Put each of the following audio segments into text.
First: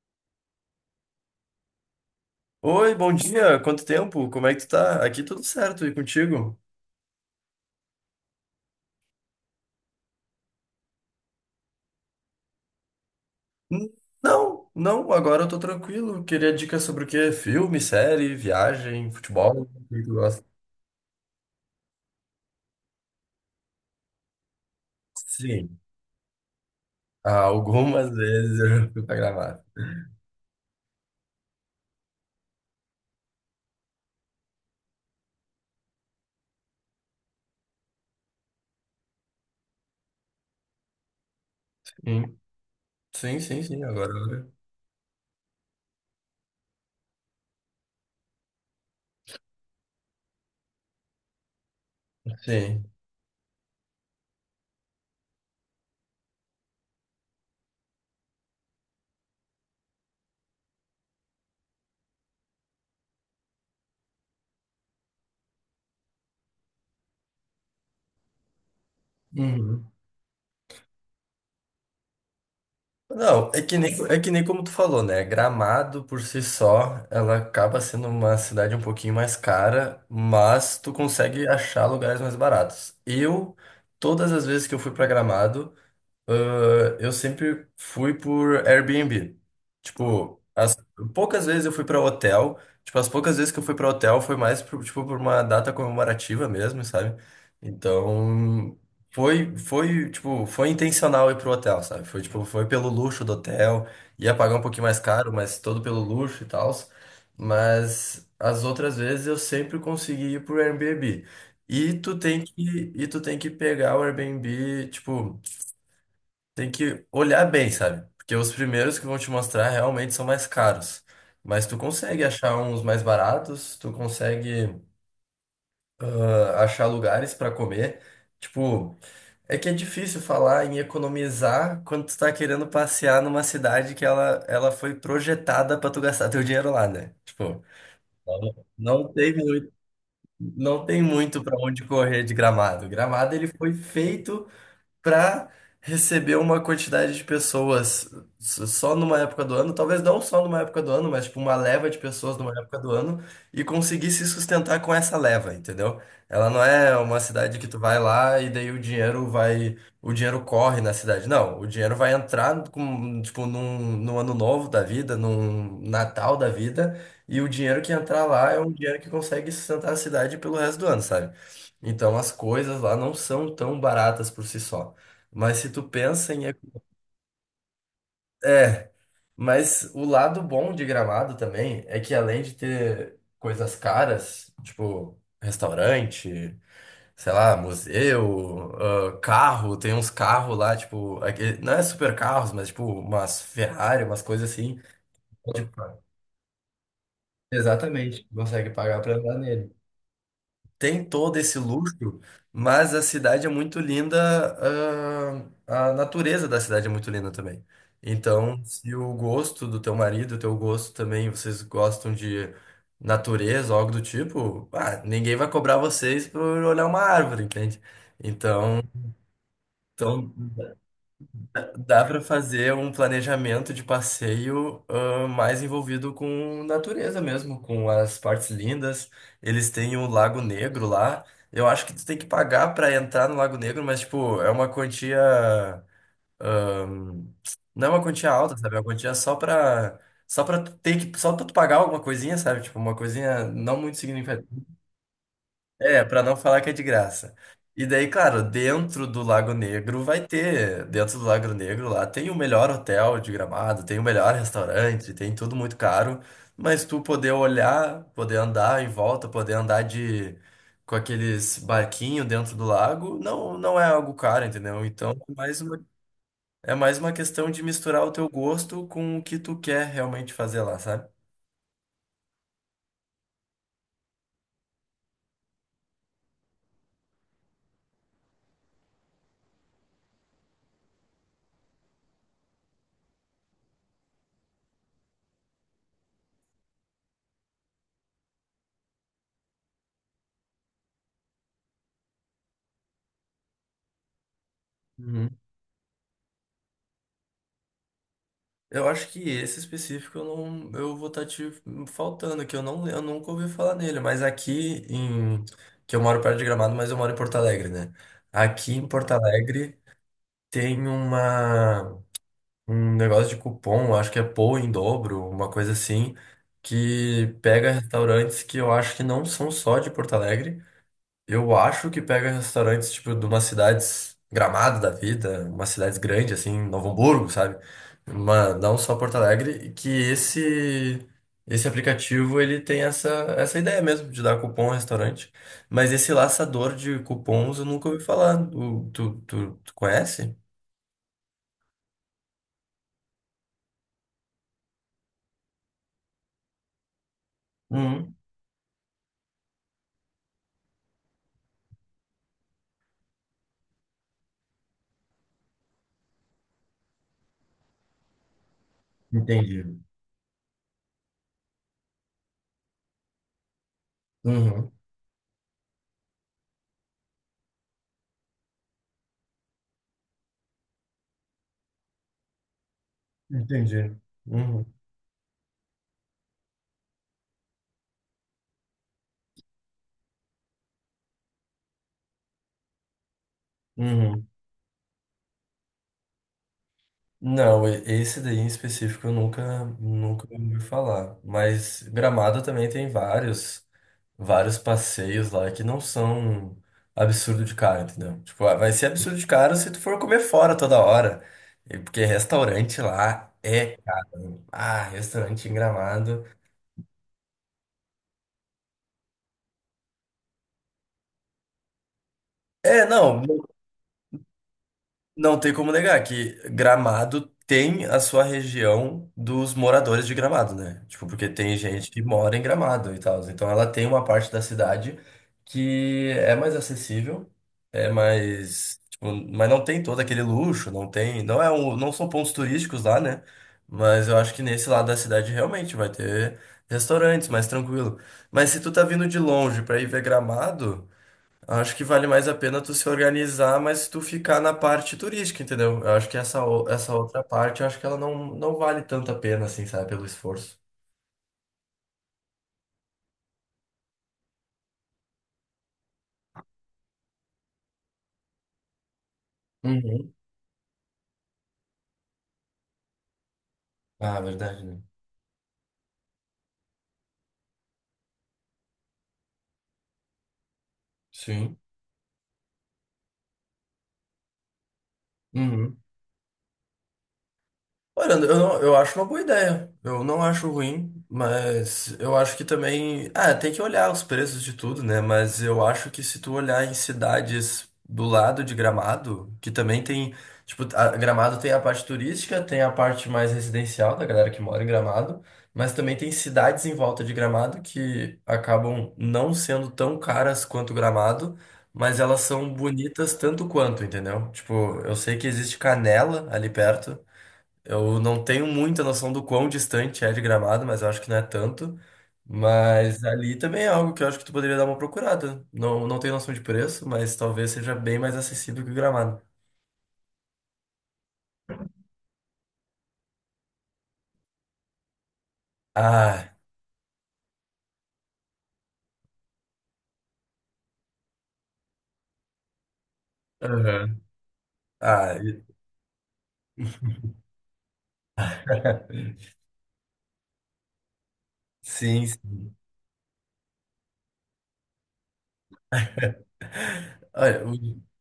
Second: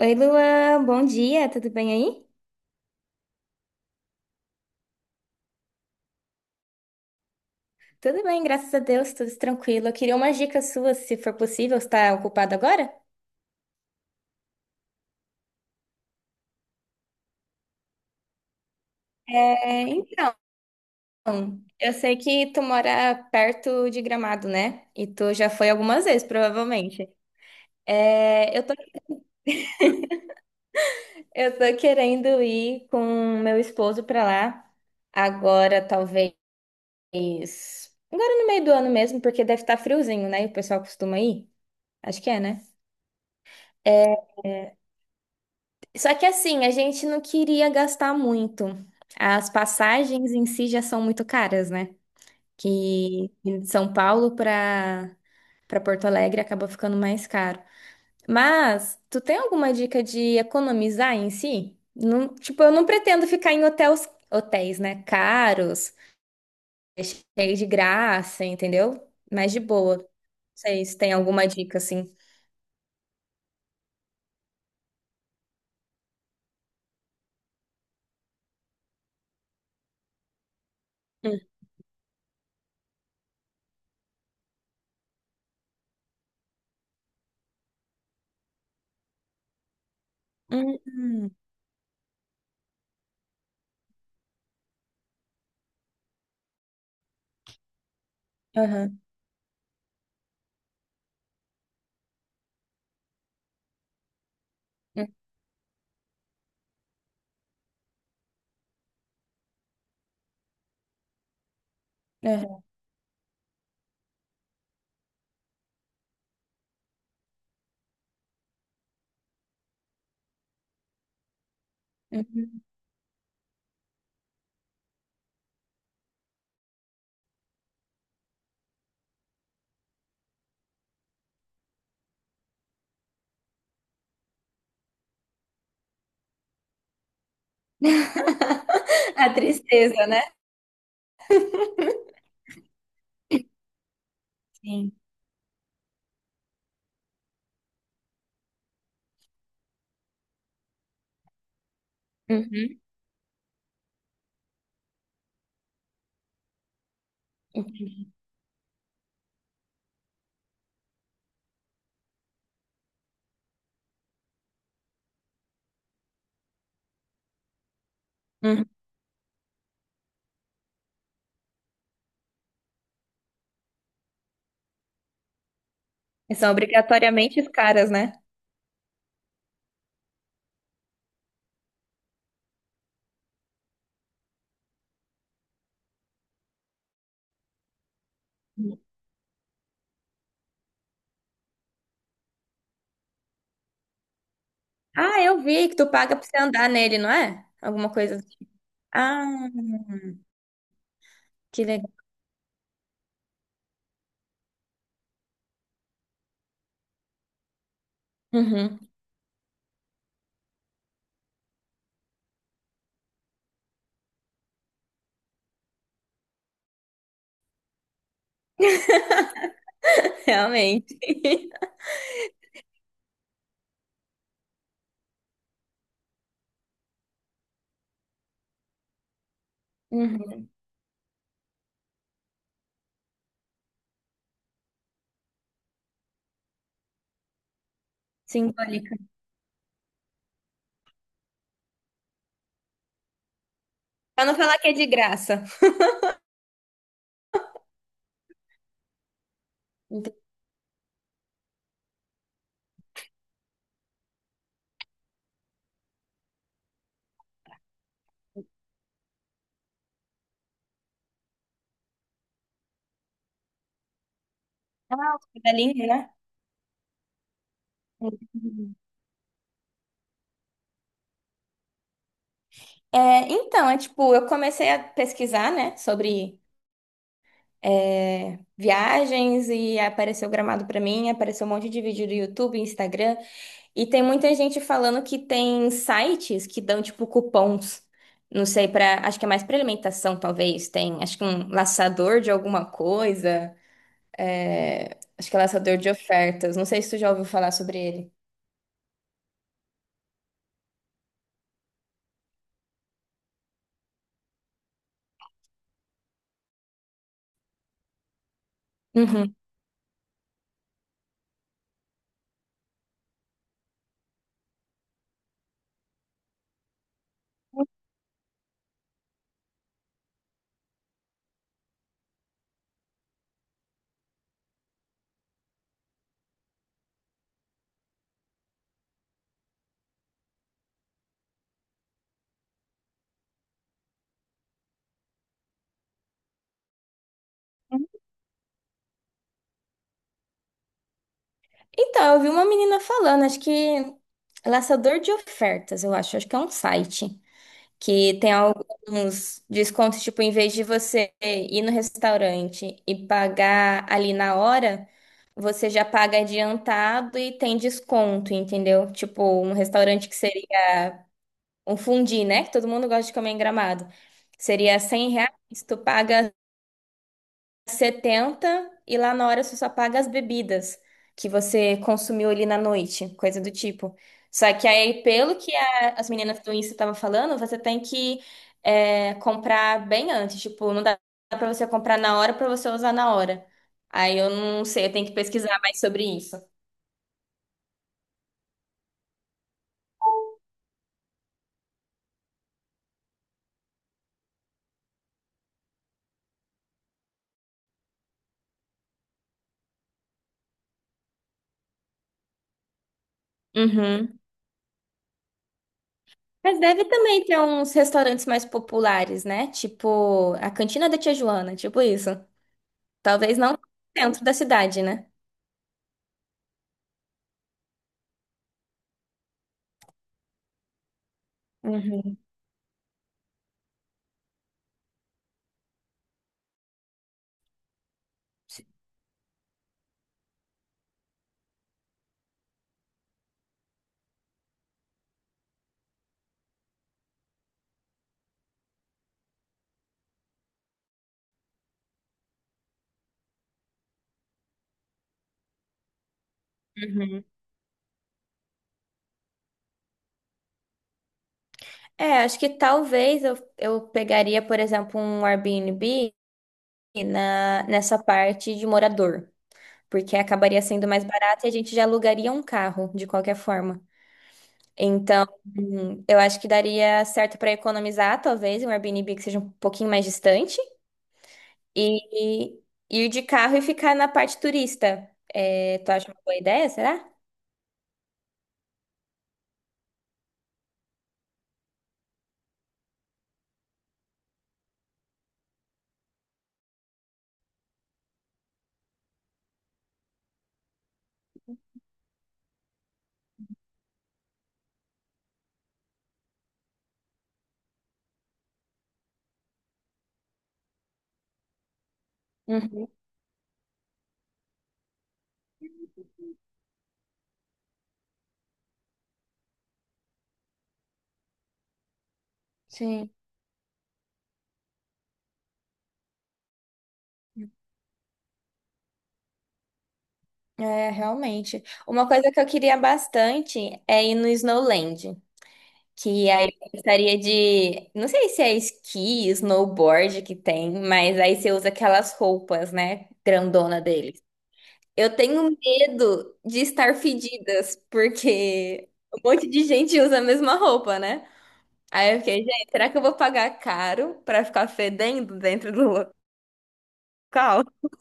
Oi, Luan, bom dia, tudo bem aí? Oi, bom dia. Quanto tempo? Como é que tu tá? Aqui tudo certo e contigo? Tudo bem, graças a Deus, tudo tranquilo. Eu queria umas dicas suas, se for possível, você está ocupado agora? Hum, não, agora eu tô tranquilo. Queria dicas sobre o quê? Filme, série, viagem, futebol? O É, que tu então, gosta? eu sei que tu mora perto de Gramado, né? E tu já foi Sim, algumas vezes, provavelmente. algumas É, vezes eu eu tô, já fui pra Gramado. eu tô querendo ir com meu esposo pra lá agora, talvez. Agora no meio do ano mesmo, porque deve estar friozinho, né? E o pessoal costuma ir. Acho que Sim, é, né? sim, sim, sim, É, agora. só que assim, a gente não queria gastar muito. As passagens em si já são muito caras, né? Sim. Que de São Paulo para Porto Alegre acaba ficando mais caro. Mas tu tem alguma dica de economizar em si? Tipo, eu não pretendo ficar em hotéis, hotéis, né? Caros, cheio de graça, entendeu? Mas de Uhum. boa. Não sei se tem alguma dica assim. Não, é que nem, como tu falou, né? Gramado por si só, ela acaba sendo uma cidade um pouquinho mais cara, mas tu Hum. consegue achar lugares mais baratos. Todas as vezes que eu fui pra Gramado, eu sempre fui por Airbnb. Tipo, as Hum, hum. poucas vezes eu fui pra hotel. Tipo, as poucas vezes que eu fui pra hotel foi mais por, tipo, por uma data comemorativa mesmo, sabe? Então, Aham, foi, tipo, foi intencional ir pro hotel, sabe? Foi, tipo, foi pelo luxo do hotel. Ia pagar um pouquinho mais hum, caro, mas todo pelo luxo e tal. Mas as outras vezes eu sempre consegui ir pro Airbnb. Aham, E tu tem que pegar o Airbnb, tipo. Tem que olhar bem, sabe? Porque os primeiros que vão te mostrar realmente são mais caros. Mas tu consegue achar uhum. uns mais baratos, tu consegue achar lugares para comer. Tipo, é que é difícil falar em economizar quando tu tá querendo passear numa cidade que ela foi projetada para tu gastar teu dinheiro lá, né? Tipo, não A tem muito, tristeza, né? não tem muito para onde correr de Gramado. Gramado ele foi feito Sim. para receber uma quantidade de pessoas só numa época do ano, talvez não só numa época do ano, mas tipo uma leva de pessoas numa época Uhum. do ano e conseguir se sustentar com essa leva, entendeu? Ela não é uma cidade que tu vai lá e daí o dinheiro vai, o dinheiro corre na cidade. Não, o dinheiro vai entrar com, tipo num ano novo da vida, num Natal da vida. E o dinheiro que entrar lá é Uhum. um dinheiro que consegue sustentar a cidade pelo resto do ano, sabe? Então as coisas lá não são tão baratas por si só. Mas se tu pensa E em. são obrigatoriamente caras, né? É, mas o lado bom de Gramado também é que além de ter coisas caras, tipo restaurante, sei lá, museu, ah, carro, tem uns carros lá, tipo, não é super carros, mas tipo umas Ferrari, umas coisas assim. Ah, eu vi que tu Pagar. paga pra você andar nele, não é? Alguma coisa Exatamente, assim. consegue pagar pra Ah, andar nele. Tem todo esse que legal. luxo, mas a cidade é muito linda, a natureza da cidade é muito linda também. Então, Uhum. se o gosto do teu marido, o teu gosto também, vocês gostam de natureza, algo do tipo, ninguém vai cobrar vocês por olhar uma árvore, entende? Então, então, Realmente. dá para fazer um planejamento de passeio, mais envolvido com natureza mesmo, com as partes lindas. Eles têm o Lago Uhum. Negro lá. Eu acho que tu tem que pagar para entrar no Lago Negro, mas tipo, é uma quantia, não é uma quantia alta, sabe? É uma Simbólica. quantia só para só para ter que só pra tu pagar alguma coisinha, sabe? Tipo, uma coisinha não muito Pra não falar que é de graça. é, pra não falar que é de graça. E daí, claro, Entendi. Dentro do Lago Negro lá tem o melhor hotel de Gramado, tem o melhor restaurante, tem tudo muito caro, mas tu poder olhar, poder andar em volta, poder andar de com aqueles barquinhos dentro do lago, não é algo caro, entendeu? Então, Ah, o fio da linha, né? é mais uma questão de misturar o teu Uhum. gosto com o que tu quer realmente fazer lá, sabe? É, então, é tipo, eu comecei a pesquisar, né, sobre é, viagens e apareceu Gramado pra mim, apareceu um monte de vídeo do YouTube, Instagram, e tem muita gente falando que tem sites que dão tipo cupons, não sei pra. Acho que é mais pra alimentação talvez, tem acho que um laçador de alguma coisa, é, acho que é laçador de ofertas, não sei se tu já ouviu falar sobre ele. Eu acho que esse específico eu não, eu vou estar te faltando, que eu não, eu nunca ouvi falar nele, mas que eu moro perto de Gramado, mas eu moro em Porto Alegre, né? Aqui em Porto Ah, Uhum. Alegre tem uma, um negócio de cupom, acho que é Pou em dobro, uma coisa assim, que pega restaurantes que eu acho que não são só de Porto Alegre, eu acho que pega restaurantes, tipo, de umas cidades Gramado da vida, umas cidades grandes, assim, Novo Hamburgo, sabe? Uma, não só Porto Alegre, e que esse aplicativo, essa ideia mesmo, de dar cupom ao restaurante. Mas esse laçador de cupons eu nunca ouvi falar. Tu conhece? Então, eu vi uma menina falando, acho que é laçador de ofertas, eu acho, acho que é um site Uhum. que tem alguns descontos, tipo, em vez de você ir no restaurante e pagar ali na hora, você já paga adiantado e tem desconto, entendeu? Tipo, um Entendi. restaurante que seria um fundi, né? Que todo mundo gosta de comer em Gramado. Uhum. Seria R$ 100, tu paga 70 e lá na hora você só paga as bebidas que você consumiu ali na noite, coisa do Entendi. tipo. Só que Uhum. aí, pelo que as meninas do Insta estavam falando, você tem que é, comprar bem antes. Tipo, não dá pra você comprar na hora pra você usar na hora. Aí Uhum. eu não sei, eu tenho que pesquisar mais sobre isso. Não, esse daí em específico eu nunca, nunca ouvi falar. Mas Gramado também tem vários, vários passeios lá que não são absurdo de caro, entendeu? Tipo, ah, vai ser absurdo de caro se tu for comer fora toda hora. E porque restaurante lá é Uhum. caro. Ah, restaurante em Gramado. Mas deve também ter uns restaurantes mais populares, né? Tipo, a Cantina da Tia Joana, tipo isso. É, não. Talvez não dentro da cidade, né? Não tem como negar que Gramado tem a sua região dos moradores de Gramado, né? Tipo, porque tem gente que Uhum. mora em Gramado e tal. Então ela tem uma parte da cidade que é mais acessível, é mais, tipo, mas não tem todo aquele luxo, não tem, não são pontos turísticos lá, né? Mas eu acho que nesse lado da cidade realmente vai ter restaurantes mais tranquilo. Mas se tu tá vindo de longe pra ir ver Gramado, acho que vale mais a pena tu se organizar, mas tu ficar na parte turística, entendeu? Eu acho que essa outra Uhum. parte, eu acho que ela não, não vale tanto a pena, assim, sabe? Pelo esforço. É, acho que talvez eu pegaria, por exemplo, um Airbnb nessa parte de morador, Uhum. porque acabaria sendo mais barato e a gente já alugaria um carro, de qualquer forma. Ah, verdade, né? Então, eu acho que daria certo para economizar, talvez, um Airbnb que seja um pouquinho mais distante Sim. e, e ir de carro e ficar na parte turista. É, Uhum. tu acha uma boa ideia, será? Olha, eu, não- eu acho uma boa ideia. Eu não acho ruim, mas eu acho que também. Ah, tem que olhar os preços de tudo, né? Mas eu acho que se tu olhar em cidades do lado de Gramado, que também tem. Tipo, Gramado tem a parte turística, tem a parte mais residencial da galera que mora em Gramado, mas também tem cidades em volta de Gramado que acabam não sendo tão caras quanto Gramado. Mas elas são Uhum. bonitas tanto quanto, entendeu? Tipo, eu sei que existe Canela ali perto, eu não tenho muita noção do quão distante é de Gramado, mas eu acho que não é tanto. Mas Sim. ali também é algo que eu acho que tu poderia dar uma procurada. Não, não tenho noção de preço, mas talvez seja bem mais acessível que o Gramado. É, realmente. Uma coisa que eu queria bastante é ir no Snowland, que Ah, aí eu gostaria de, não sei se é esqui, snowboard que tem, mas aí você usa aquelas roupas, né, grandona aham. deles. Eu Ah, tenho medo de estar fedidas, porque um monte de gente usa a mesma roupa, né? sim, Aí eu fiquei, sim. gente, será que eu vou pagar caro pra ficar fedendo dentro do local? Olha,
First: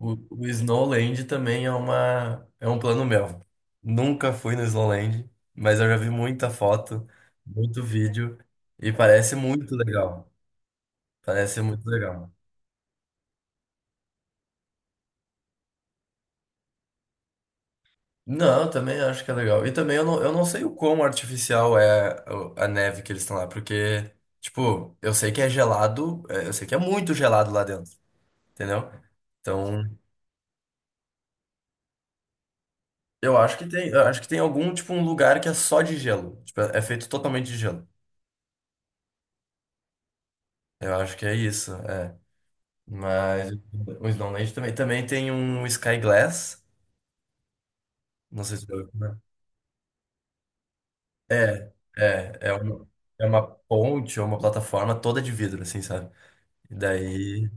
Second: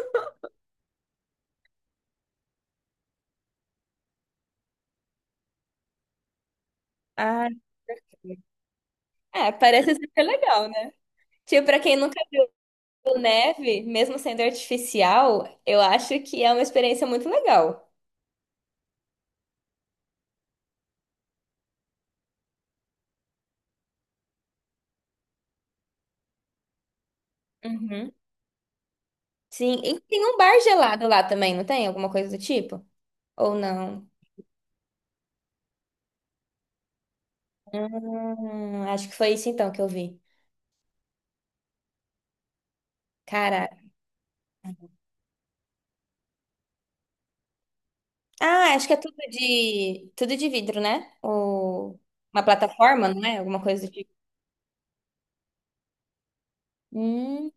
o Snowland também é uma, é um plano meu. Nunca fui no Snowland, mas eu já vi muita foto, Ah, muito vídeo, e parece é, muito parece super legal. legal, né? Parece Tipo, pra muito quem nunca. legal. O neve, mesmo sendo artificial, eu acho que é uma experiência muito legal. Não, eu também acho que é legal. E também eu não sei o quão artificial é a neve que eles estão lá, porque, tipo, eu sei que é gelado, é, eu sei que é muito gelado lá dentro, Uhum. entendeu? Sim, Então, e tem um bar gelado lá também, não tem? Alguma coisa do tipo? eu Ou acho que tem, eu não? acho que tem algum, tipo, um lugar que é só de gelo. Tipo, é feito totalmente de gelo. Acho que foi isso então que eu vi. Eu acho que é isso, é. Mas Cara, o Snowland também, também tem um Sky Glass, não sei se ah, acho eu... que é tudo de vidro, né? É, Ou é, uma é uma, plataforma, não é é? uma Alguma coisa do tipo. ponte ou uma plataforma toda de vidro, assim, sabe? E Hum. daí.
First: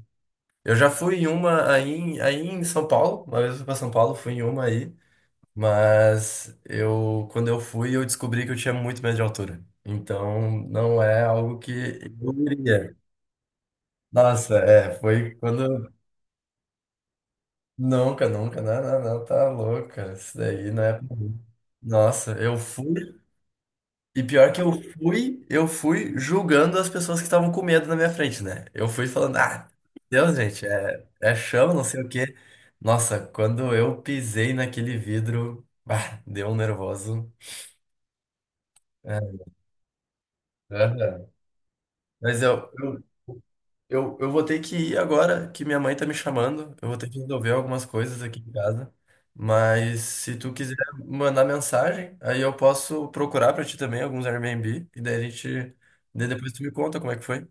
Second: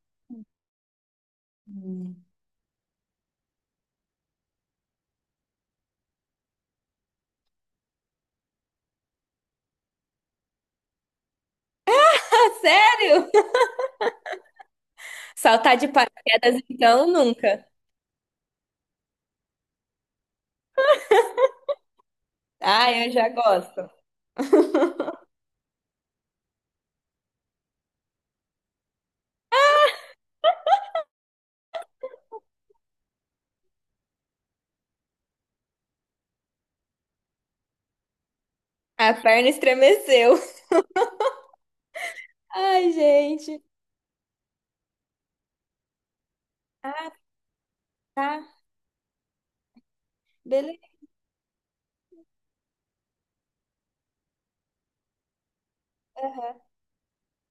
Eu já fui em uma aí, aí em São Paulo, uma vez eu fui pra São Paulo, fui em uma aí, mas eu, quando eu fui, eu descobri que eu tinha muito medo de altura. Então, não é algo que eu Ah, iria. sério? Nossa, é, foi Saltar de quando... paraquedas então nunca. Nunca, nunca, não, não, não, tá louca, isso daí não é pra mim. Nossa, eu Ah, eu fui já gosto. e pior que eu fui julgando as pessoas que estavam com medo na minha frente, né? Eu fui falando, ah, Deus, gente, é chão, não sei o quê. Nossa, quando eu pisei naquele vidro, bah, deu um nervoso. A É, perna estremeceu. aham. Mas Ai, gente. Eu vou ter que ir agora, que minha mãe tá me chamando. Eu vou ter Ah, que resolver algumas coisas aqui em tá. casa. Mas se tu quiser Beleza, mandar mensagem, aí eu posso procurar pra ti também alguns Airbnb. E daí a gente. Daí Depois tu me conta como é que foi.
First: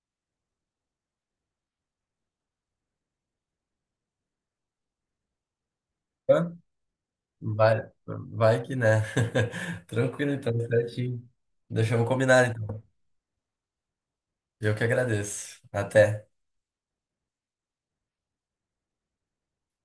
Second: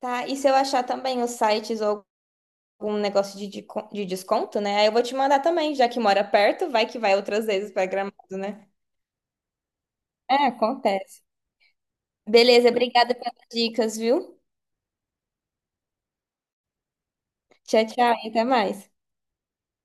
tá? E se eu achar também os sites ou algum negócio de desconto, né? Aí eu vou te mandar também, já que mora Tá? perto, vai que vai outras vezes pra Vai, Gramado, vai né? que né. Tranquilo, É, então, acontece. certinho. Deixamos combinar, Beleza, então. obrigada pelas dicas, viu? Eu que agradeço. Até. Tchau, tchau e até mais.